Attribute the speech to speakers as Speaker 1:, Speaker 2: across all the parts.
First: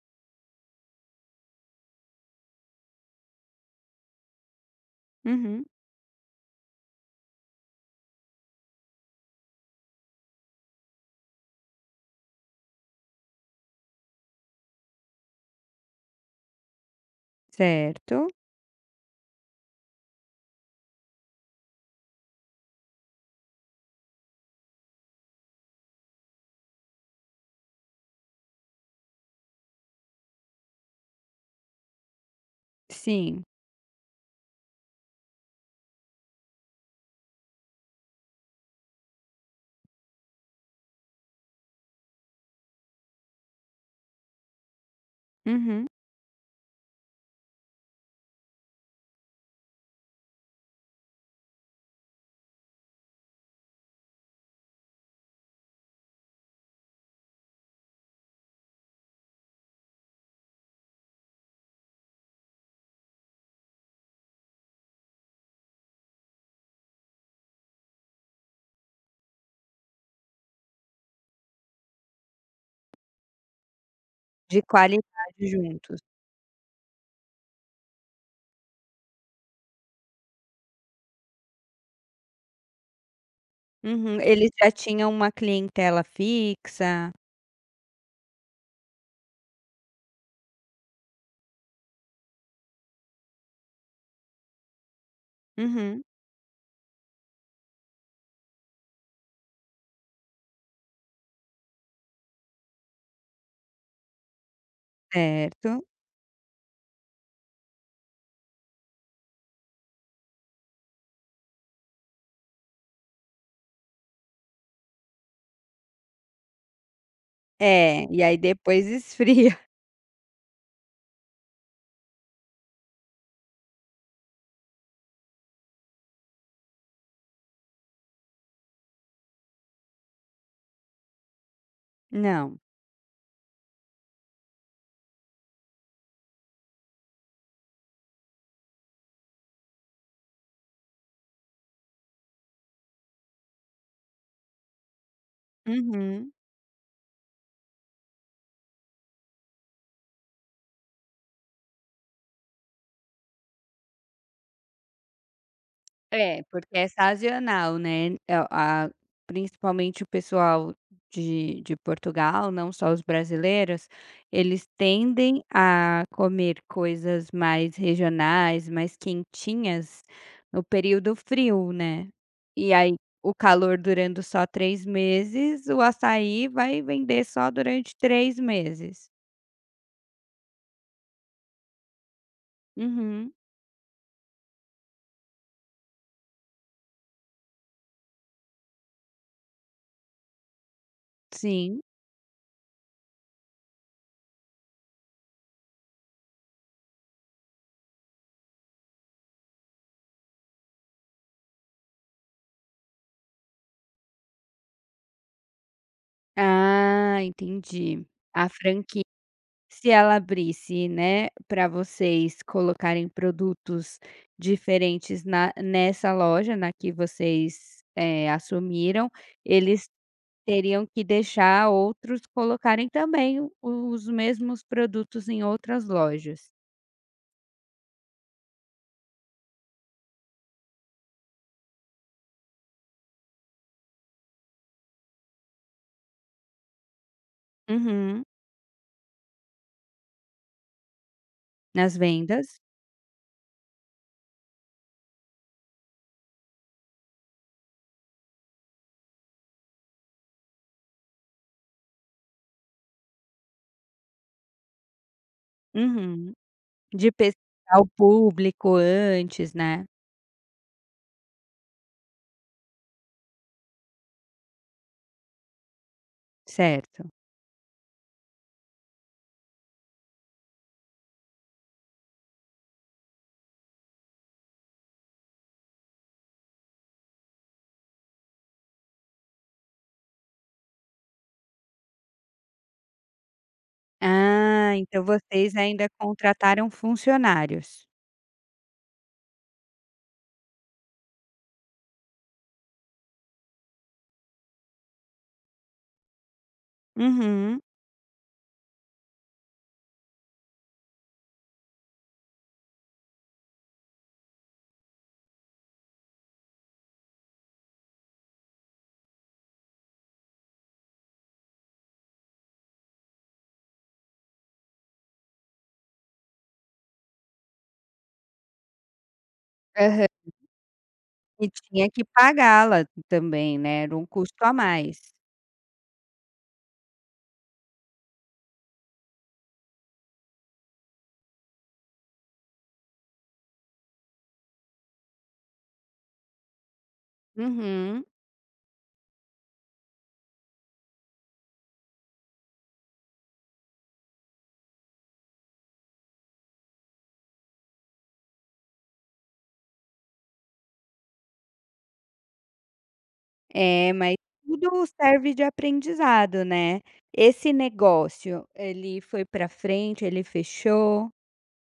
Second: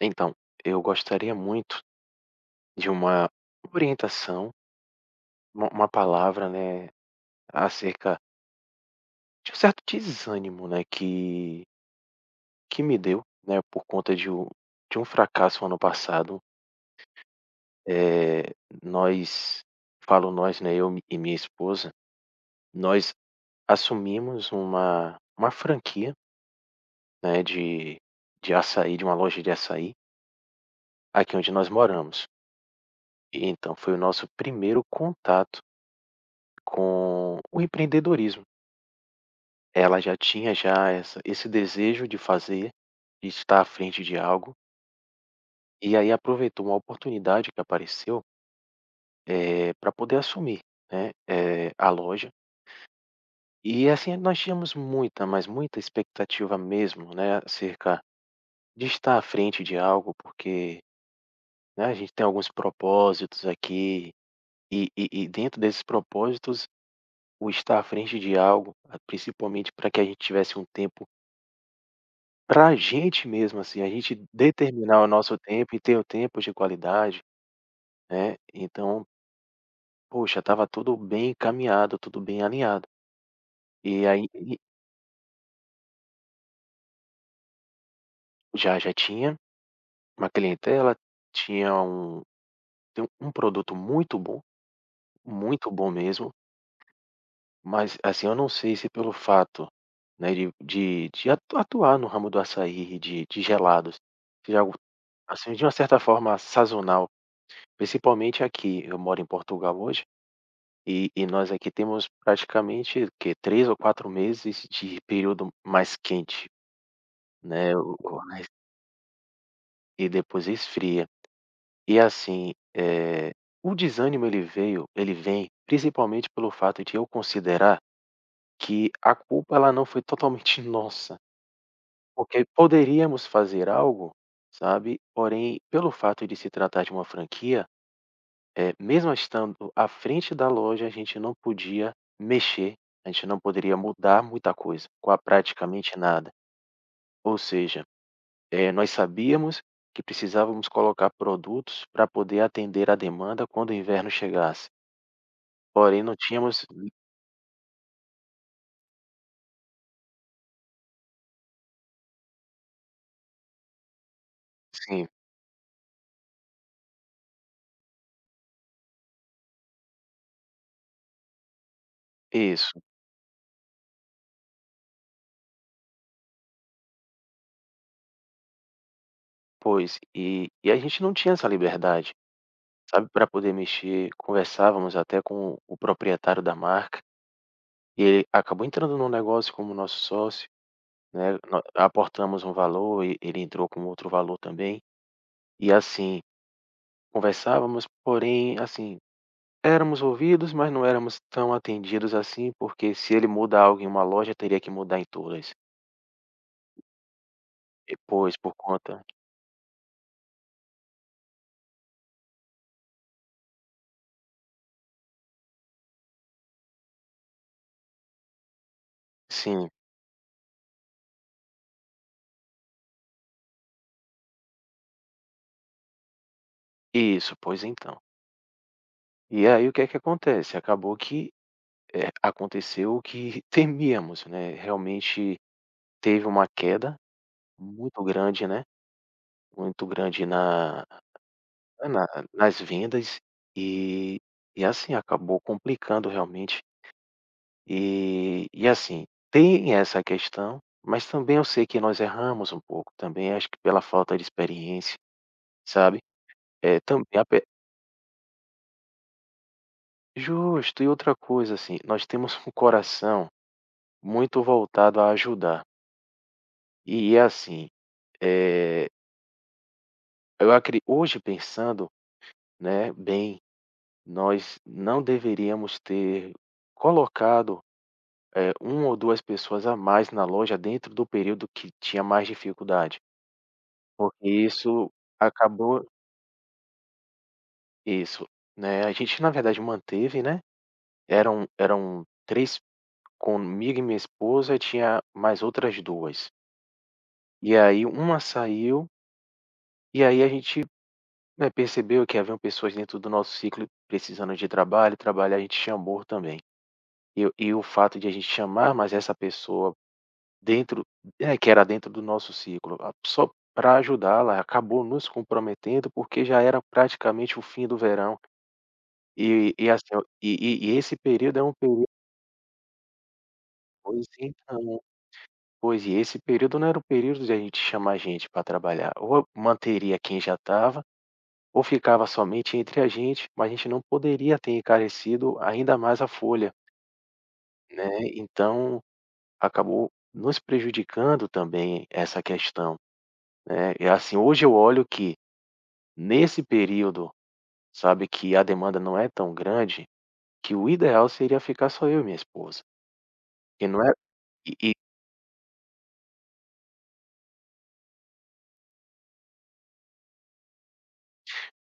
Speaker 1: Então, eu gostaria muito de uma orientação,
Speaker 2: Uhum.
Speaker 1: uma palavra, né, acerca de um certo desânimo, né, que me deu, né, por conta de um fracasso ano passado.
Speaker 2: Certo.
Speaker 1: Eh, Nós, falo nós, né, eu e minha esposa, nós assumimos uma franquia, né, de açaí, de uma loja de açaí, aqui onde nós moramos.
Speaker 2: Sim.
Speaker 1: E então foi o nosso primeiro contato com o empreendedorismo. Ela já tinha já essa esse desejo de fazer, de estar à frente de algo,
Speaker 2: Uhum.
Speaker 1: e aí aproveitou uma oportunidade que apareceu, para poder assumir, né, a loja. E assim, nós tínhamos muita, mas muita expectativa mesmo, né, acerca de estar à frente de algo, porque, né, a gente tem alguns propósitos aqui, e dentro desses propósitos, o estar à frente de algo, ah, principalmente para que a gente tivesse um tempo pra gente mesmo, assim, a gente
Speaker 2: De
Speaker 1: determinar o nosso
Speaker 2: qualidade
Speaker 1: tempo e ter
Speaker 2: juntos.
Speaker 1: o tempo de qualidade, né. Então, poxa, estava tudo bem encaminhado, tudo bem alinhado. E
Speaker 2: Uhum.
Speaker 1: aí
Speaker 2: Eles
Speaker 1: e
Speaker 2: já tinham uma clientela fixa.
Speaker 1: já tinha uma clientela, tinha um, tem um produto muito bom
Speaker 2: Uhum.
Speaker 1: mesmo, mas, assim, eu não sei se pelo fato, né, de atu atuar no ramo do açaí, de gelados, de algo, assim, de uma
Speaker 2: Certo.
Speaker 1: certa forma sazonal, principalmente aqui, eu moro em Portugal hoje. E nós aqui temos praticamente que 3 ou 4 meses de período mais quente, né, o
Speaker 2: É, e
Speaker 1: o
Speaker 2: aí
Speaker 1: mais,
Speaker 2: depois esfria.
Speaker 1: e depois esfria. E assim, o desânimo ele veio, ele vem principalmente pelo fato de eu considerar que a culpa ela não foi totalmente nossa, porque
Speaker 2: Não.
Speaker 1: poderíamos fazer algo, sabe, porém pelo fato de se tratar de uma franquia. Mesmo estando à frente da loja, a gente não podia mexer, a gente não poderia mudar muita coisa, qua praticamente nada.
Speaker 2: Uhum.
Speaker 1: Ou seja, nós sabíamos que precisávamos colocar produtos para poder atender a demanda quando o inverno chegasse, porém não
Speaker 2: É,
Speaker 1: tínhamos
Speaker 2: porque é sazonal, né, é a principalmente o pessoal de Portugal, não só os brasileiros, eles
Speaker 1: sim,
Speaker 2: tendem a comer coisas mais regionais, mais quentinhas no período frio, né. E
Speaker 1: isso,
Speaker 2: aí, o calor durando só 3 meses, o açaí vai vender só durante 3 meses.
Speaker 1: pois, e a gente não tinha essa liberdade, sabe, para
Speaker 2: Uhum,
Speaker 1: poder mexer. Conversávamos até com o proprietário da marca, e ele acabou entrando no negócio como nosso sócio. Né, nó
Speaker 2: sim.
Speaker 1: aportamos um valor e ele entrou com outro valor também, e assim, conversávamos, porém, assim, éramos ouvidos, mas não éramos tão atendidos assim, porque se ele muda algo em uma loja, teria que mudar em todas.
Speaker 2: Ah,
Speaker 1: E
Speaker 2: entendi.
Speaker 1: pois
Speaker 2: A
Speaker 1: por conta
Speaker 2: franquia Se ela abrisse, né, para vocês colocarem produtos diferentes na nessa loja, na que vocês, assumiram,
Speaker 1: sim,
Speaker 2: eles teriam que deixar outros colocarem também o os mesmos produtos em outras lojas.
Speaker 1: isso, pois então. E aí o que é que acontece? Acabou que, aconteceu o que temíamos, né, realmente teve uma queda muito
Speaker 2: Uhum.
Speaker 1: grande, né, muito grande na, é
Speaker 2: Nas
Speaker 1: na, nas
Speaker 2: vendas.
Speaker 1: vendas, e e assim, acabou complicando realmente. E assim, tem essa questão, mas também eu sei que nós erramos um pouco também, acho que pela falta de experiência, sabe.
Speaker 2: Uhum.
Speaker 1: É também
Speaker 2: De
Speaker 1: a pe
Speaker 2: pesquisar o público antes, né.
Speaker 1: justo. E outra coisa, assim, nós temos um coração muito voltado a ajudar.
Speaker 2: Certo.
Speaker 1: E é assim, eh, eu acre hoje pensando, né, bem, nós não deveríamos ter colocado uma ou 2 pessoas a mais na loja dentro do período que tinha mais dificuldade, porque
Speaker 2: Ah,
Speaker 1: isso
Speaker 2: então vocês
Speaker 1: acabou
Speaker 2: ainda contrataram funcionários.
Speaker 1: isso, né, a gente, na verdade, manteve, né, eram, eram três, comigo e minha esposa tinha mais outras duas. E
Speaker 2: Uhum.
Speaker 1: aí uma saiu, e aí a gente, né, percebeu que haviam pessoas dentro do nosso ciclo precisando de trabalho, trabalhar, a gente chamou também. E o fato de a gente chamar mais essa pessoa dentro, é, que era dentro do nosso ciclo, a só para ajudá-la, acabou nos comprometendo, porque já era praticamente o fim do verão, e assim, ó, e esse período é
Speaker 2: E
Speaker 1: um período
Speaker 2: tinha que pagá-la também, né, era um
Speaker 1: pois
Speaker 2: custo a
Speaker 1: então,
Speaker 2: mais.
Speaker 1: pois e esse período não era o período de a gente chamar gente para trabalhar, ou manteria quem já estava, ou ficava somente entre a gente, mas a gente não poderia ter encarecido ainda mais a folha, né,
Speaker 2: Uhum.
Speaker 1: então acabou nos prejudicando também essa questão, né, e assim, hoje eu olho que nesse período, sabe, que a demanda não é tão grande, que o ideal seria ficar só eu e minha esposa, e não é
Speaker 2: É, mas
Speaker 1: e
Speaker 2: tudo serve de aprendizado, né. Esse negócio, ele foi pra frente, ele fechou?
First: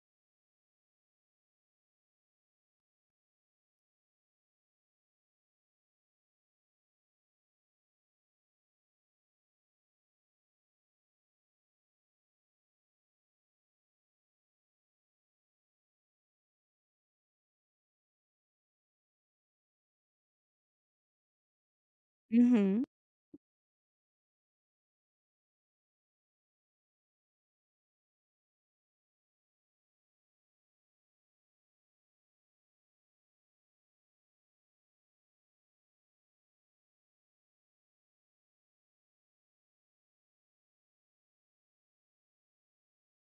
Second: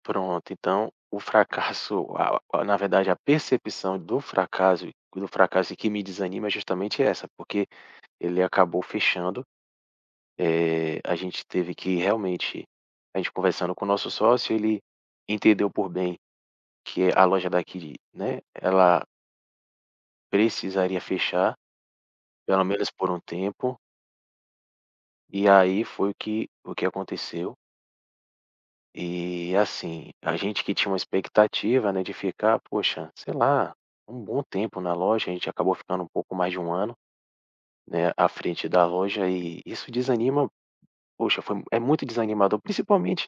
Speaker 1: pronto, então o fracasso, a na verdade a percepção do fracasso, que me desanima é justamente essa, porque ele acabou fechando, a gente teve que realmente, a gente conversando com o nosso sócio, ele entendeu por bem que a loja daqui, né, ela precisaria fechar, pelo
Speaker 2: Uhum.
Speaker 1: menos por um tempo. E aí foi o que aconteceu. E, assim, a gente que tinha uma expectativa, né, de ficar, poxa, sei lá, um bom tempo na loja, a gente acabou ficando um pouco mais de um ano, né, à frente da loja, e isso desanima, poxa, foi, é muito desanimador, principalmente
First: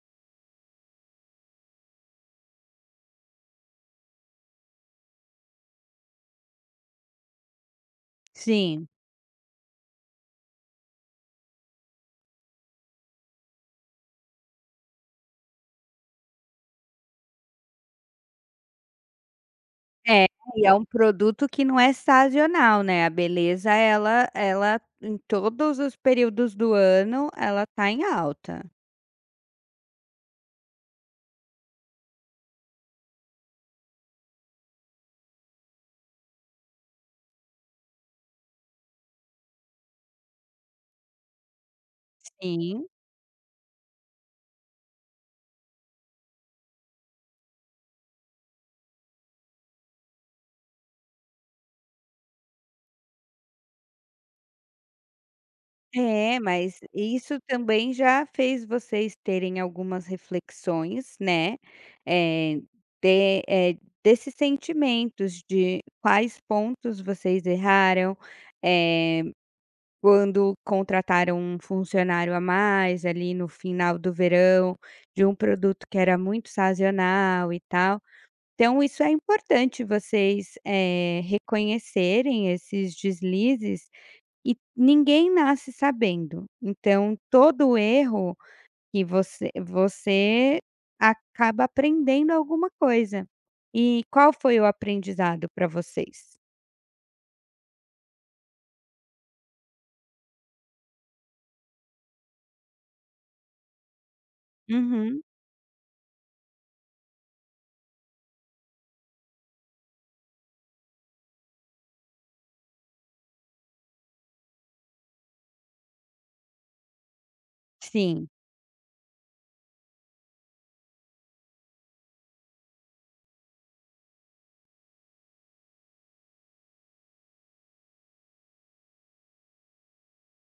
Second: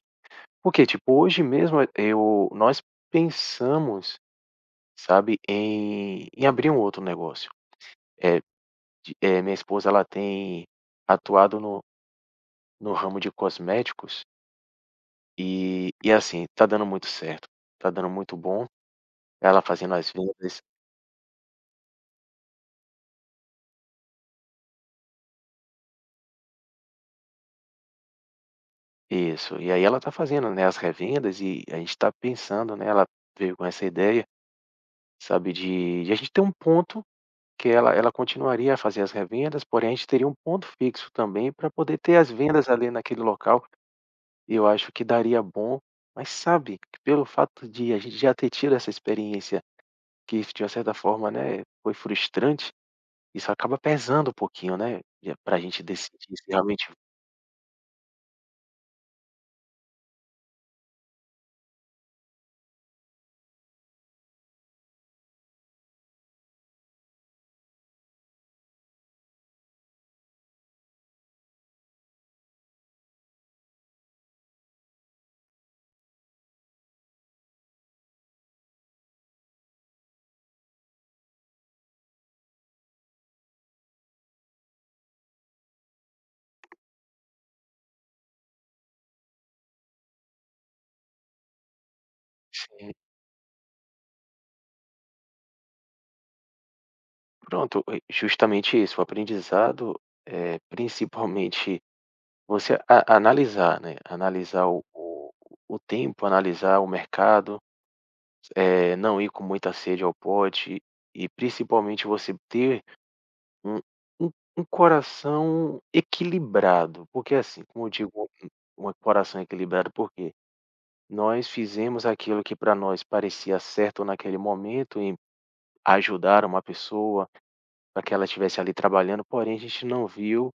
Speaker 1: porque, tipo, hoje mesmo eu, nós pensamos, sabe, em abrir um outro negócio. É
Speaker 2: Sim.
Speaker 1: de minha esposa, ela tem atuado no no ramo de cosméticos. E assim, tá dando muito certo, tá dando muito bom, ela fazendo as
Speaker 2: É,
Speaker 1: vendas
Speaker 2: e é um produto que não é sazonal, né, a beleza ela em todos os períodos do ano, ela tá em alta.
Speaker 1: isso, e aí ela tá fazendo, né, as revendas, e a gente tá pensando, né, ela veio com essa ideia, sabe, de a gente ter um ponto que ela continuaria a fazer as revendas, porém a gente teria um ponto fixo também para poder ter as vendas
Speaker 2: Sim.
Speaker 1: ali naquele local, e eu acho que daria bom, mas sabe, que pelo fato de a gente já ter tido essa experiência que de uma certa forma, né, foi frustrante, isso acaba pesando um pouquinho, né, para a gente decidir
Speaker 2: É,
Speaker 1: se
Speaker 2: mas
Speaker 1: realmente
Speaker 2: isso também já fez vocês terem algumas reflexões, né, É, de eh, desses sentimentos de quais pontos vocês erraram, eh, quando contrataram um funcionário a mais ali no final do verão, de um produto que era muito sazonal e tal. Então isso é importante vocês, reconhecerem esses deslizes e ninguém nasce sabendo, então todo erro que você acaba aprendendo alguma
Speaker 1: sim,
Speaker 2: coisa. E qual foi o aprendizado para vocês?
Speaker 1: pronto, e justamente isso, o aprendizado, é principalmente você a analisar, né, analisar o
Speaker 2: Uhum.
Speaker 1: o o tempo, analisar o mercado, não ir com muita sede ao pote, e principalmente você ter um um um coração equilibrado, porque assim, como eu
Speaker 2: Sim,
Speaker 1: digo, um coração equilibrado, por quê? Nós fizemos aquilo que para nós parecia certo naquele momento, ajudar uma pessoa para que ela estivesse ali trabalhando, porém a gente não viu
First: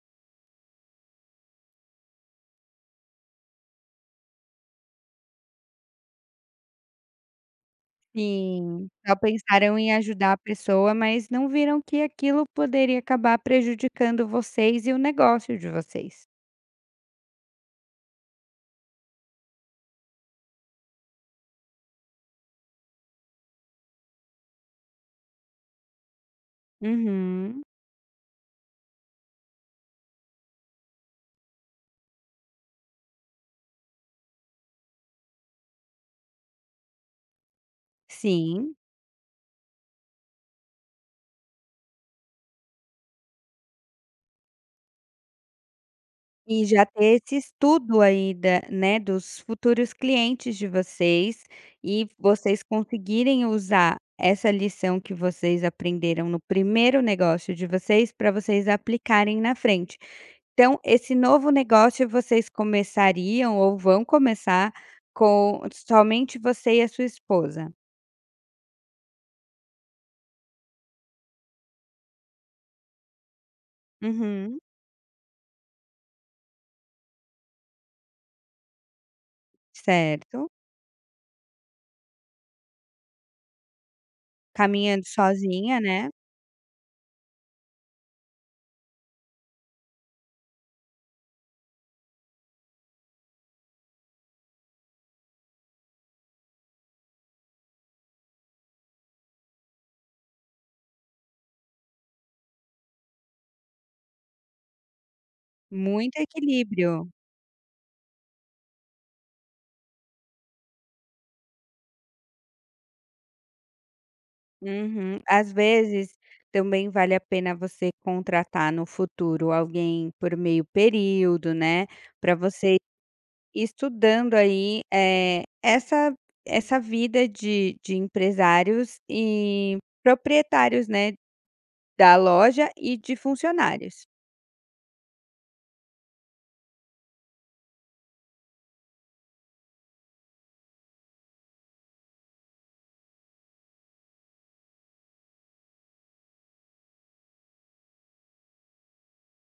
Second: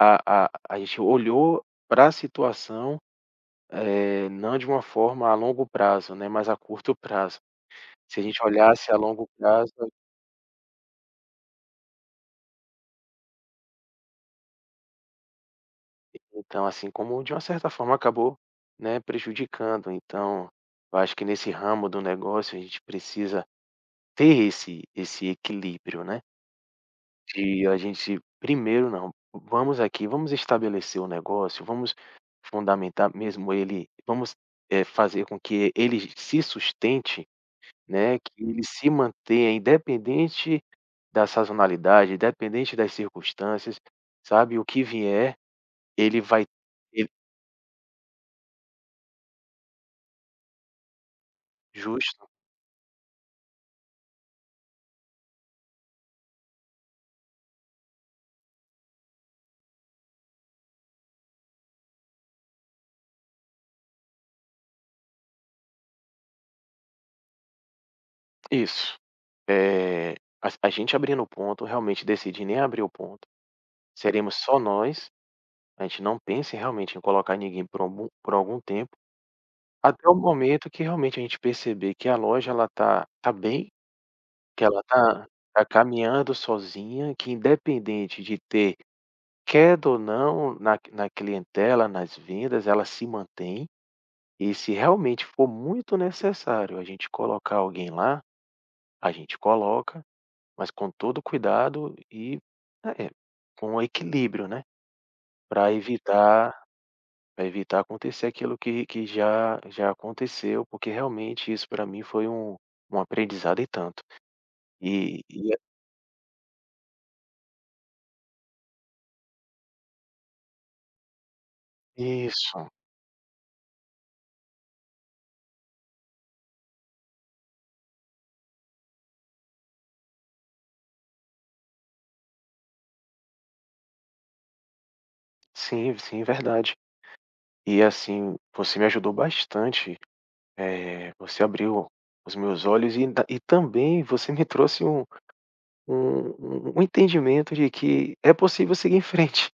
Speaker 1: a gente olhou para a situação, não de uma forma a longo prazo, né, mas a curto prazo. Se a gente
Speaker 2: sim.
Speaker 1: olhasse a
Speaker 2: Só
Speaker 1: longo prazo,
Speaker 2: pensaram em ajudar a pessoa, mas não viram que aquilo poderia acabar prejudicando vocês e o negócio de vocês.
Speaker 1: então, assim, como de uma certa forma acabou, né, prejudicando. Então, eu acho que nesse ramo do negócio a gente precisa ter esse equilíbrio, né.
Speaker 2: Uhum.
Speaker 1: De a gente primeiro não, vamos aqui, vamos estabelecer o negócio, vamos fundamentar mesmo ele, vamos, fazer com que ele se sustente, né, que ele
Speaker 2: Sim.
Speaker 1: se mantenha independente da sazonalidade, independente das circunstâncias, sabe, o que vier, ele vai,
Speaker 2: E já
Speaker 1: ele
Speaker 2: ter esse estudo aí dos futuros clientes de vocês e
Speaker 1: justo,
Speaker 2: vocês conseguirem usar essa lição que vocês aprenderam no primeiro negócio de vocês para vocês aplicarem na frente. Então, esse novo negócio vocês começariam ou vão começar com somente você e a sua esposa?
Speaker 1: isso. Eh, a gente abrindo o ponto, realmente decidir nem abrir o ponto, seremos só
Speaker 2: Uhum,
Speaker 1: nós, a gente não pense realmente em colocar ninguém por algum tempo. Até o
Speaker 2: certo.
Speaker 1: momento que realmente a gente perceber que a loja ela tá bem, que ela
Speaker 2: Caminhando
Speaker 1: tá, tá
Speaker 2: sozinha, né.
Speaker 1: caminhando sozinha, que independente de ter queda ou não na, na clientela, nas vendas, ela se mantém, e se realmente for muito necessário a gente colocar alguém lá, a gente coloca, mas com todo cuidado e é, com equilíbrio, né, pra
Speaker 2: Muito
Speaker 1: evitar,
Speaker 2: equilíbrio.
Speaker 1: para evitar acontecer aquilo que já aconteceu, porque realmente isso para mim foi um um aprendizado e tanto.
Speaker 2: Uhum. Às
Speaker 1: E a
Speaker 2: vezes, também vale a pena você contratar no futuro alguém por meio período, né, para
Speaker 1: isso.
Speaker 2: você ir estudando aí, essa vida de empresários e proprietários, né, da loja e de funcionários.
Speaker 1: Sim, sim, verdade. E assim, você me ajudou bastante, você abriu os meus olhos, e ainda e também você me trouxe um um entendimento de que é possível seguir em frente,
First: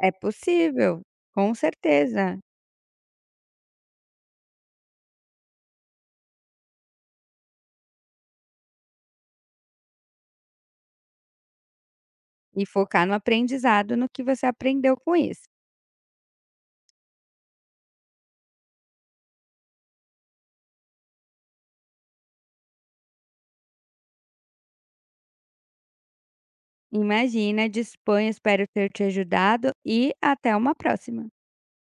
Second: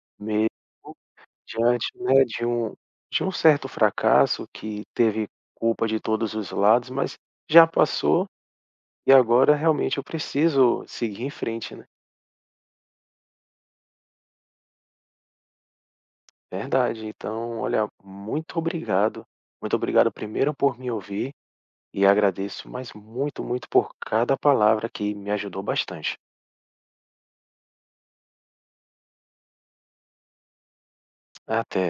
Speaker 2: É
Speaker 1: mesmo
Speaker 2: possível, com
Speaker 1: diante, né,
Speaker 2: certeza,
Speaker 1: de um certo fracasso que teve culpa de todos os lados, mas já passou. E agora realmente eu preciso seguir em frente, né.
Speaker 2: e focar no aprendizado, no que você aprendeu com isso.
Speaker 1: Verdade, então olha, muito obrigado. Muito obrigado primeiro por me ouvir, e agradeço, mas muito, muito por cada palavra que me ajudou bastante.
Speaker 2: Imagina, disponha, espero ter te ajudado e até uma próxima.
Speaker 1: Até.